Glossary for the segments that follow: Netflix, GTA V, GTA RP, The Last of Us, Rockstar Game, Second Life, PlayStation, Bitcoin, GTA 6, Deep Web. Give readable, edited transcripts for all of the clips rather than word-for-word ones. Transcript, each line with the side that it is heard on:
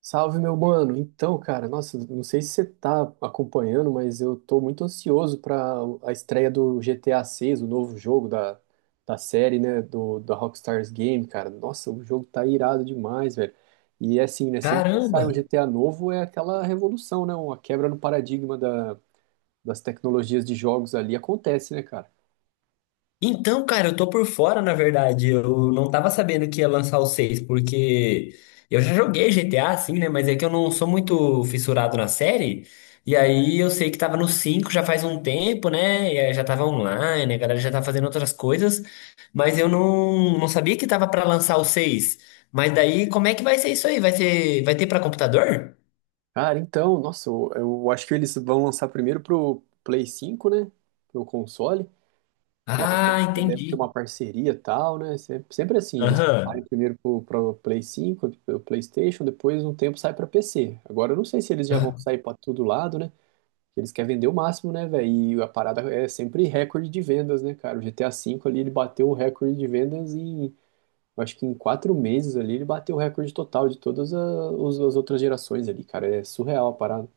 right: Salve, meu mano. Então, cara, nossa, não sei se você tá acompanhando, mas eu tô muito ansioso para a estreia do GTA 6, o novo jogo da série, né, do da Rockstar Game, cara. Nossa, o jogo tá irado demais, velho. E é assim, né, sempre que sai
left: Caramba!
right: um GTA novo é aquela revolução, né, uma quebra no paradigma das tecnologias de jogos ali acontece, né, cara?
left: Então, cara, eu tô por fora, na verdade. Eu não tava sabendo que ia lançar o seis, porque eu já joguei GTA, assim, né? Mas é que eu não sou muito fissurado na série. E aí eu sei que tava no 5 já faz um tempo, né? E aí já tava online, a galera já tá fazendo outras coisas. Mas eu não sabia que tava pra lançar o seis. Mas daí, como é que vai ser isso aí? Vai ser, vai ter pra computador?
right: Cara, então, nossa, eu acho que eles vão lançar primeiro pro Play 5, né, pro console. Daí
left: Ah,
right: deve ter
left: entendi.
right: uma parceria e tal, né? Sempre assim, eles saem
left: Aham.
right: primeiro pro Play 5, pro PlayStation, depois um tempo sai pra PC. Agora eu não sei se eles já vão sair pra todo lado, né? Eles querem vender o máximo, né, velho? E a parada é sempre recorde de vendas, né, cara? O GTA V ali, ele bateu o recorde de vendas em, eu acho que em 4 meses ali, ele bateu o recorde total de todas as outras gerações ali, cara. É surreal a parada.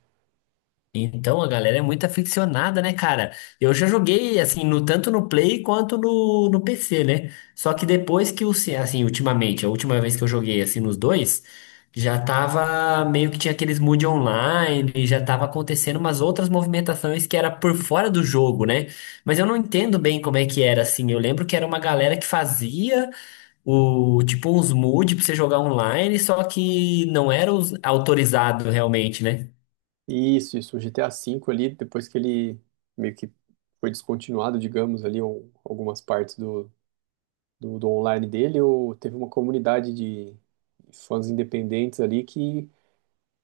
left: Então, a galera é muito aficionada, né, cara? Eu já joguei, assim, tanto no Play quanto no PC, né? Só que depois que assim, ultimamente, a última vez que eu joguei, assim, nos dois, já tava meio que tinha aqueles mood online, e já tava acontecendo umas outras movimentações que era por fora do jogo, né? Mas eu não entendo bem como é que era, assim. Eu lembro que era uma galera que fazia tipo, uns mood pra você jogar online, só que não era os autorizado realmente, né?
right: Isso, o GTA V ali, depois que ele meio que foi descontinuado, digamos, ali, ou algumas partes do online dele, ou teve uma comunidade de fãs independentes ali que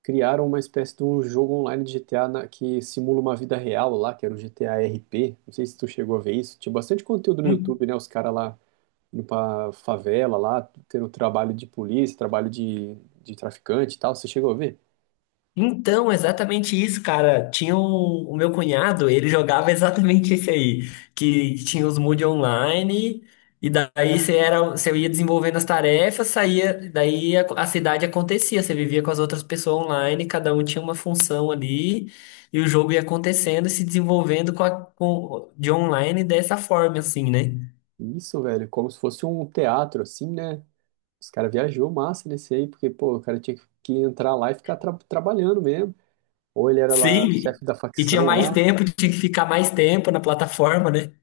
right: criaram uma espécie de um jogo online de GTA que simula uma vida real lá, que era o GTA RP. Não sei se tu chegou a ver isso. Tinha bastante conteúdo no YouTube, né? Os caras lá indo pra favela lá, tendo trabalho de polícia, trabalho de traficante e tal. Você chegou a ver?
left: Então, exatamente isso, cara. O meu cunhado, ele jogava exatamente esse aí, que tinha os mood online, e daí você era, você ia desenvolvendo as tarefas, saía, daí a cidade acontecia, você vivia com as outras pessoas online, cada um tinha uma função ali, e o jogo ia acontecendo e se desenvolvendo de online dessa forma, assim, né?
right: Isso, velho, como se fosse um teatro, assim, né? Os caras viajou massa nesse aí, porque, pô, o cara tinha que entrar lá e ficar trabalhando mesmo. Ou ele era lá
left: Sim,
right: chefe da
left: e tinha
right: facção
left: mais
right: lá.
left: tempo, tinha que ficar mais tempo na plataforma, né?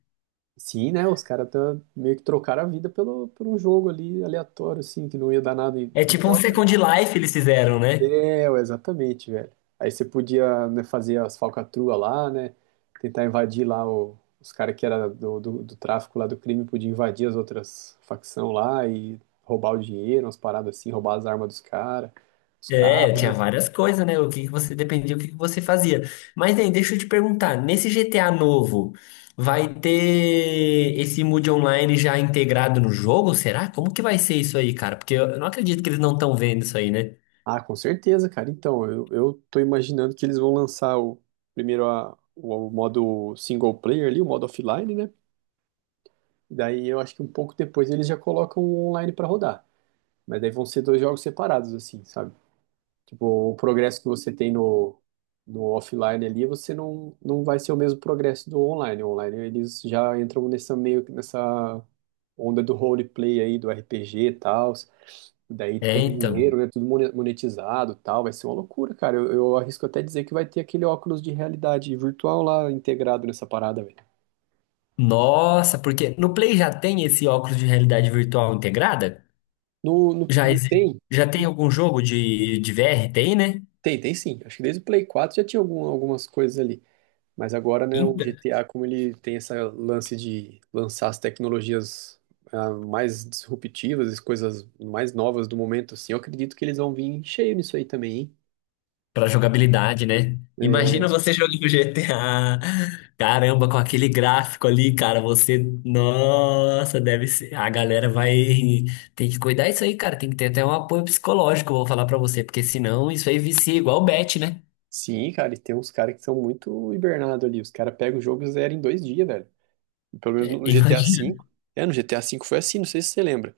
right: Sim, né? Os caras meio que trocaram a vida pelo, por um jogo ali aleatório, assim, que não ia dar nada em,
left: É
right: em
left: tipo um
right: troca.
left: Second Life eles fizeram, né?
right: É, exatamente, velho. Aí você podia, né, fazer as falcatruas lá, né? Tentar invadir lá os caras que era do tráfico lá do crime, podia invadir as outras facção lá e roubar o dinheiro, umas paradas assim, roubar as armas dos caras, os
left: É,
right: carros,
left: tinha
right: né?
left: várias coisas, né? O que que você dependia, o que que você fazia. Mas, nem, deixa eu te perguntar, nesse GTA novo, vai ter esse mood online já integrado no jogo? Será? Como que vai ser isso aí, cara? Porque eu não acredito que eles não estão vendo isso aí, né?
right: Ah, com certeza, cara. Então, eu tô imaginando que eles vão lançar o modo single player ali, o modo offline, né? Daí eu acho que um pouco depois eles já colocam o online pra rodar. Mas daí vão ser dois jogos separados, assim, sabe? Tipo, o progresso que você tem no offline ali, você não vai ser o mesmo progresso do online. O online, eles já entram nessa meio que nessa onda do roleplay aí, do RPG e tal. Daí
left: É,
right: tem
left: então.
right: dinheiro, né? Tudo monetizado e tal. Vai ser uma loucura, cara. Eu arrisco até dizer que vai ter aquele óculos de realidade virtual lá integrado nessa parada, velho.
left: Nossa, porque no Play já tem esse óculos de realidade virtual integrada?
right: No, no,
left: Já,
right: no- tem,
left: já tem algum jogo de VR? Tem, né?
right: tem sim. Acho que desde o Play 4 já tinha algum, algumas coisas ali. Mas agora, né, o
left: Então,
right: GTA, como ele tem esse lance de lançar as tecnologias mais disruptivas, as coisas mais novas do momento, assim, eu acredito que eles vão vir cheio nisso aí também,
left: pra jogabilidade,
right: hein?
left: né? Imagina
right: É,
left: você jogando GTA. Caramba, com aquele gráfico ali, cara, você. Nossa, deve ser. A galera vai. Tem que cuidar isso aí, cara. Tem que ter até um apoio psicológico, vou falar pra você, porque senão isso aí vicia igual bet, né?
right: sim, cara, e tem uns caras que são muito hibernados ali. Os caras pegam o jogo e zeram em 2 dias, velho. Pelo menos
left: É,
right: no GTA V.
left: imagina.
right: É, no GTA V foi assim, não sei se você lembra.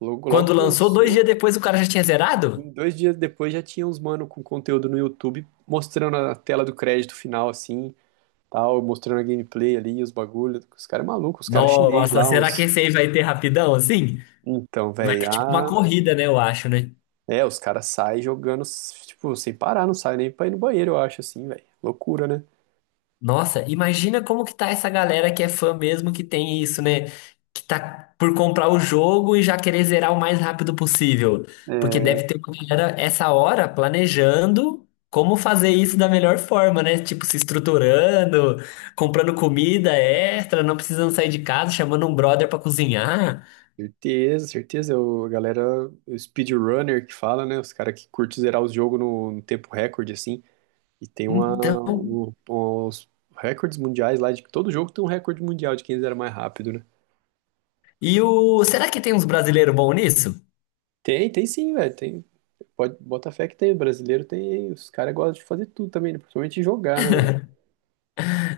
right: Logo, logo
left: Quando
right: que
left: lançou, dois dias
right: lançou,
left: depois o cara já tinha zerado?
right: em 2 dias depois já tinha uns mano com conteúdo no YouTube mostrando a tela do crédito final, assim, tal, mostrando a gameplay ali, os bagulhos. Os caras é maluco, os caras chinês
left: Nossa,
right: lá,
left: será que
right: uns.
left: esse aí vai ter rapidão assim?
right: Então,
left: Vai
right: velho,
left: ter tipo uma corrida, né? Eu acho, né?
right: é, os caras saem jogando, tipo, sem parar, não sai nem pra ir no banheiro, eu acho, assim, velho. Loucura, né?
left: Nossa, imagina como que tá essa galera que é fã mesmo que tem isso, né? Que tá por comprar o jogo e já querer zerar o mais rápido possível. Porque deve ter uma galera essa hora planejando como fazer isso da melhor forma, né? Tipo, se estruturando, comprando comida extra, não precisando sair de casa, chamando um brother pra cozinhar.
right: Certeza, certeza. O, a galera, o speedrunner que fala, né? Os caras que curtem zerar os jogos no tempo recorde, assim. E tem uma,
left: Então,
right: um- uns recordes mundiais lá, de que todo jogo tem um recorde mundial de quem zera mais rápido, né?
left: e o será que tem uns brasileiros bons nisso?
right: Tem sim, velho. Tem, pode, bota fé que tem, brasileiro tem, os caras gostam de fazer tudo também, né? Principalmente jogar, né, velho?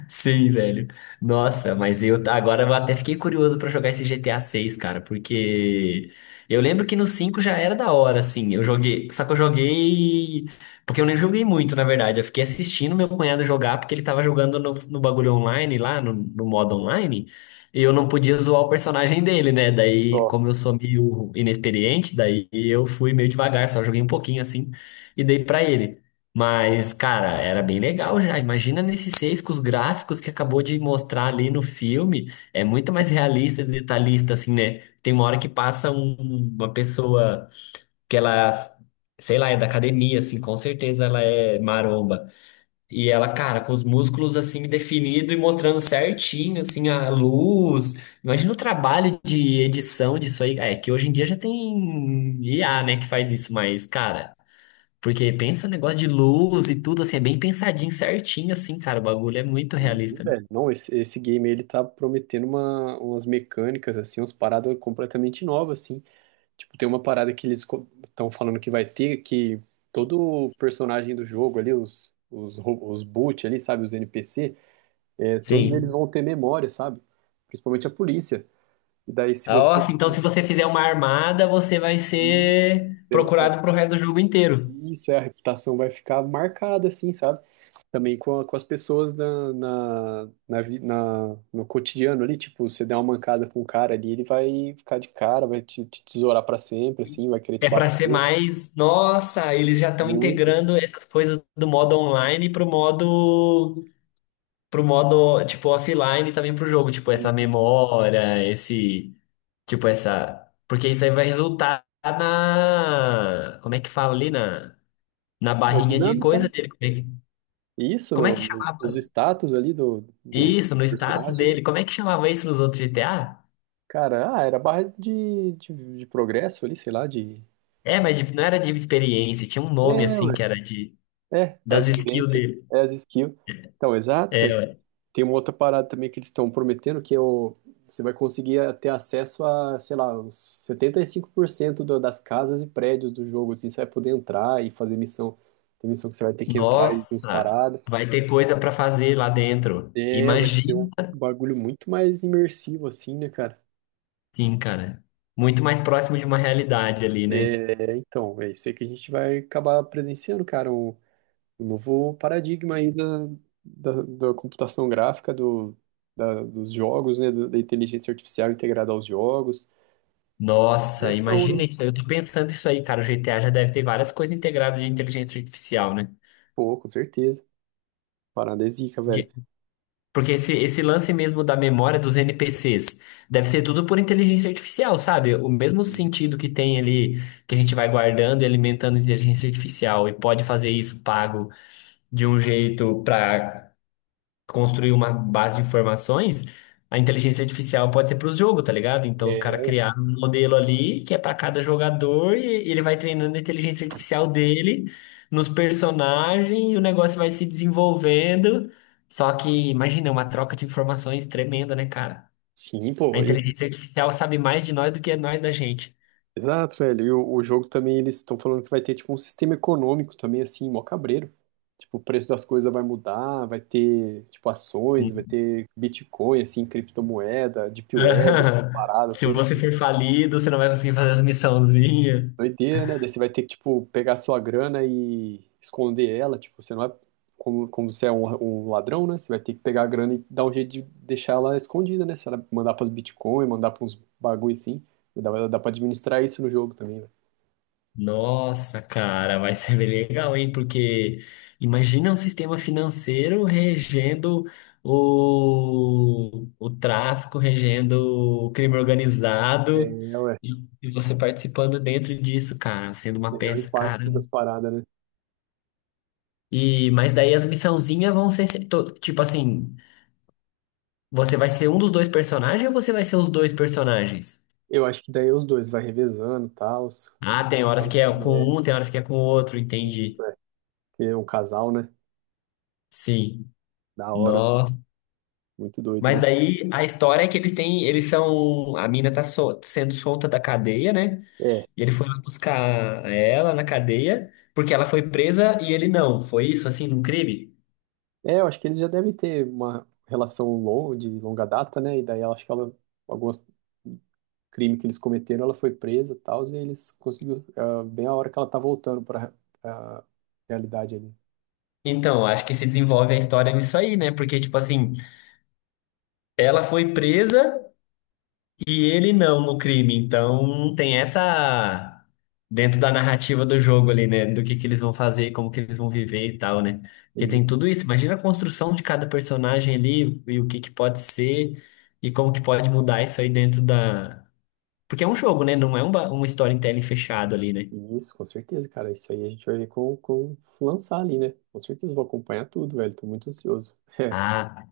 left: Sim, velho. Nossa, mas agora eu até fiquei curioso pra jogar esse GTA 6, cara, porque eu lembro que no 5 já era da hora, assim. Eu joguei, só que eu joguei porque eu nem joguei muito, na verdade. Eu fiquei assistindo meu cunhado jogar porque ele tava jogando no bagulho online lá, no modo online, e eu não podia zoar o personagem dele, né? Daí,
right: Ó,
left: como eu sou meio inexperiente, daí eu fui meio devagar, só joguei um pouquinho assim e dei pra ele. Mas, cara, era bem legal já. Imagina nesses seis com os gráficos que acabou de mostrar ali no filme. É muito mais realista e detalhista, assim, né? Tem uma hora que passa uma pessoa que ela, sei lá, é da academia, assim, com certeza ela é maromba. E ela, cara, com os músculos, assim, definido e mostrando certinho, assim, a luz. Imagina o trabalho de edição disso aí. É que hoje em dia já tem IA, né, que faz isso, mas, cara. Porque pensa negócio de luz e tudo, assim, é bem pensadinho, certinho, assim, cara. O bagulho é muito realista, né?
right: velho. Não, esse game ele tá prometendo uma, umas mecânicas, assim, umas paradas completamente novas, assim. Tipo, tem uma parada que eles estão falando que vai ter, que todo personagem do jogo ali, os boot ali, sabe, os NPC, é, todos eles
left: Sim.
right: vão ter memória, sabe? Principalmente a polícia. E daí, se
left: Ah,
right: você.
left: ó, então, se você fizer uma armada, você vai
right: Isso,
left: ser
right: se você-
left: procurado pro resto do jogo inteiro.
right: isso é, a reputação vai ficar marcada, assim, sabe? Também com as pessoas no cotidiano ali, tipo, você der uma mancada com o cara ali, ele vai ficar de cara, vai te tesourar pra sempre, assim, vai querer te
left: É pra ser
right: bater
left: mais. Nossa, eles já estão
right: muito.
left: integrando essas coisas do modo online pro modo. Pro modo, tipo, offline também pro jogo. Tipo, essa
right: E,
left: memória, esse. Tipo, essa. Porque isso aí vai resultar na. Como é que fala ali? Na
right: cara, é
left: barrinha de
right: dinâmica, né?
left: coisa dele. Como é que,
right: E isso,
left: como é
right: no,
left: que
right: no- nos
left: chamava?
right: status ali do
left: Isso, no status
right: personagem, né?
left: dele. Como é que chamava isso nos outros GTA?
right: Cara, era barra de progresso ali, sei lá, de.
left: É, mas não era de experiência, tinha um nome assim
right: É,
left: que era de
right: é,
left: das
right: as
left: skills
right: vivências,
left: dele.
right: é as skills. Então, exato,
left: É,
right: velho.
left: ué.
right: Tem uma outra parada também que eles estão prometendo, que é o, você vai conseguir ter acesso a, sei lá, uns 75% das casas e prédios do jogo. Assim, você vai poder entrar e fazer missão. Tem missão que você vai ter que entrar e tem uns
left: Nossa,
right: paradas.
left: vai ter coisa pra fazer lá dentro.
right: É, vai ser
left: Imagina,
right: um bagulho muito mais imersivo, assim, né, cara?
left: sim, cara. Muito mais próximo de uma realidade ali, né?
right: É, então, é isso aí que a gente vai acabar presenciando, cara, um novo paradigma aí da computação gráfica, dos jogos, né, da inteligência artificial integrada aos jogos.
left: Nossa,
right: Versão
left: imagina isso aí. Eu tô pensando isso aí, cara. O GTA já deve ter várias coisas integradas de inteligência artificial, né?
right: Pô, com certeza. Parada é zica, velho.
left: Porque esse lance mesmo da memória dos NPCs deve ser tudo por inteligência artificial, sabe? O mesmo sentido que tem ali, que a gente vai guardando e alimentando inteligência artificial e pode fazer isso pago de um jeito para construir uma base de informações, a inteligência artificial pode ser para os jogos, tá ligado? Então os caras
right: É,
left: criaram um modelo ali que é para cada jogador e ele vai treinando a inteligência artificial dele nos personagens e o negócio vai se desenvolvendo. Só que, imagina, é uma troca de informações tremenda, né, cara?
right: sim,
left: A
right: pô.
left: inteligência artificial sabe mais de nós do que nós da gente.
right: Exato, velho. E o jogo também, eles estão falando que vai ter, tipo, um sistema econômico também, assim, mó cabreiro. Tipo, o preço das coisas vai mudar, vai ter, tipo, ações, vai ter Bitcoin, assim, criptomoeda, Deep Web, essas paradas,
left: Se
right: tudo,
left: você
right: assim.
left: for falido, você não vai conseguir fazer as missãozinhas.
right: Doideira, né? Daí você vai ter que, tipo, pegar sua grana e esconder ela. Tipo, você não é. Como você é um ladrão, né? Você vai ter que pegar a grana e dar um jeito de deixar ela escondida, né? Se ela mandar pras Bitcoin, mandar pra uns bagulho assim. Dá pra administrar isso no jogo também, né?
left: Nossa, cara, vai ser bem legal, hein? Porque imagina um sistema financeiro regendo o tráfico, regendo o crime organizado,
right: É, ué.
left: e, e você participando dentro disso, cara, sendo
right: Você
left: uma
right: vê o
left: peça, cara.
right: impacto das paradas, né?
left: E, mas daí as missãozinhas vão ser, tipo assim, você vai ser um dos dois personagens ou você vai ser os dois personagens?
right: Eu acho que daí os dois vai revezando e tal.
left: Ah, tem horas que é
right: É,
left: com um, tem horas que é com o outro,
right: isso
left: entendi.
right: é. Que é um casal, né?
left: Sim.
right: Da hora, velho. Muito doido,
left: Mas
right: né?
left: daí a história é que eles têm, eles são, a mina tá sendo solta da cadeia, né?
right: É.
left: E ele foi lá buscar ela na cadeia, porque ela foi presa e ele não. Foi isso, assim, num crime?
right: É, eu acho que eles já devem ter uma relação longa, de longa data, né? E daí eu acho que ela, alguns crime que eles cometeram, ela foi presa e tal, e eles conseguiram, bem a hora que ela tá voltando para a realidade ali.
left: Então, acho que se desenvolve a história nisso aí, né? Porque, tipo assim, ela foi presa. E ele não no crime, então tem essa dentro da narrativa do jogo ali, né? Do que eles vão fazer, como que eles vão viver e tal, né? Porque tem
right: Isso,
left: tudo isso. Imagina a construção de cada personagem ali e o que que pode ser e como que pode mudar isso aí dentro da. Porque é um jogo, né? Não é um storytelling fechado ali, né?
right: isso, com certeza, cara. Isso aí a gente vai ver com lançar ali, né? Com certeza, eu vou acompanhar tudo, velho. Tô muito ansioso.
left: Ah,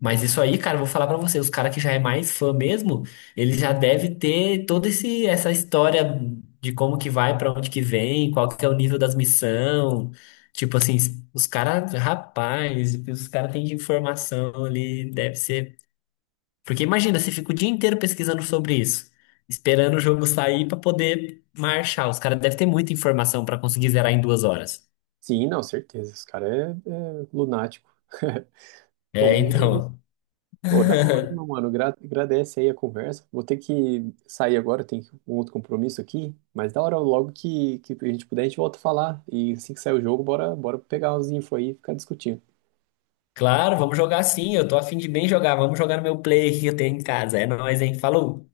left: Mas isso aí, cara, eu vou falar pra você, os caras que já é mais fã mesmo, ele já deve ter toda esse essa história de como que vai, pra onde que vem, qual que é o nível das missão. Tipo assim, os caras, rapaz, o que os caras têm de informação ali, deve ser. Porque imagina, você fica o dia inteiro pesquisando sobre isso, esperando o jogo sair pra poder marchar. Os caras devem ter muita informação pra conseguir zerar em 2 horas.
right: Sim, não, certeza. Esse cara é, é lunático.
left: É,
right: Pô,
left: então.
right: Pô, da hora, meu mano. Agradece aí a conversa. Vou ter que sair agora, tem um outro compromisso aqui. Mas da hora, logo que a gente puder, a gente volta a falar. E assim que sair o jogo, bora, bora pegar os info aí e ficar discutindo.
left: Claro, vamos jogar sim. Eu tô a fim de bem jogar. Vamos jogar no meu play que eu tenho em casa. É nóis, hein? Falou!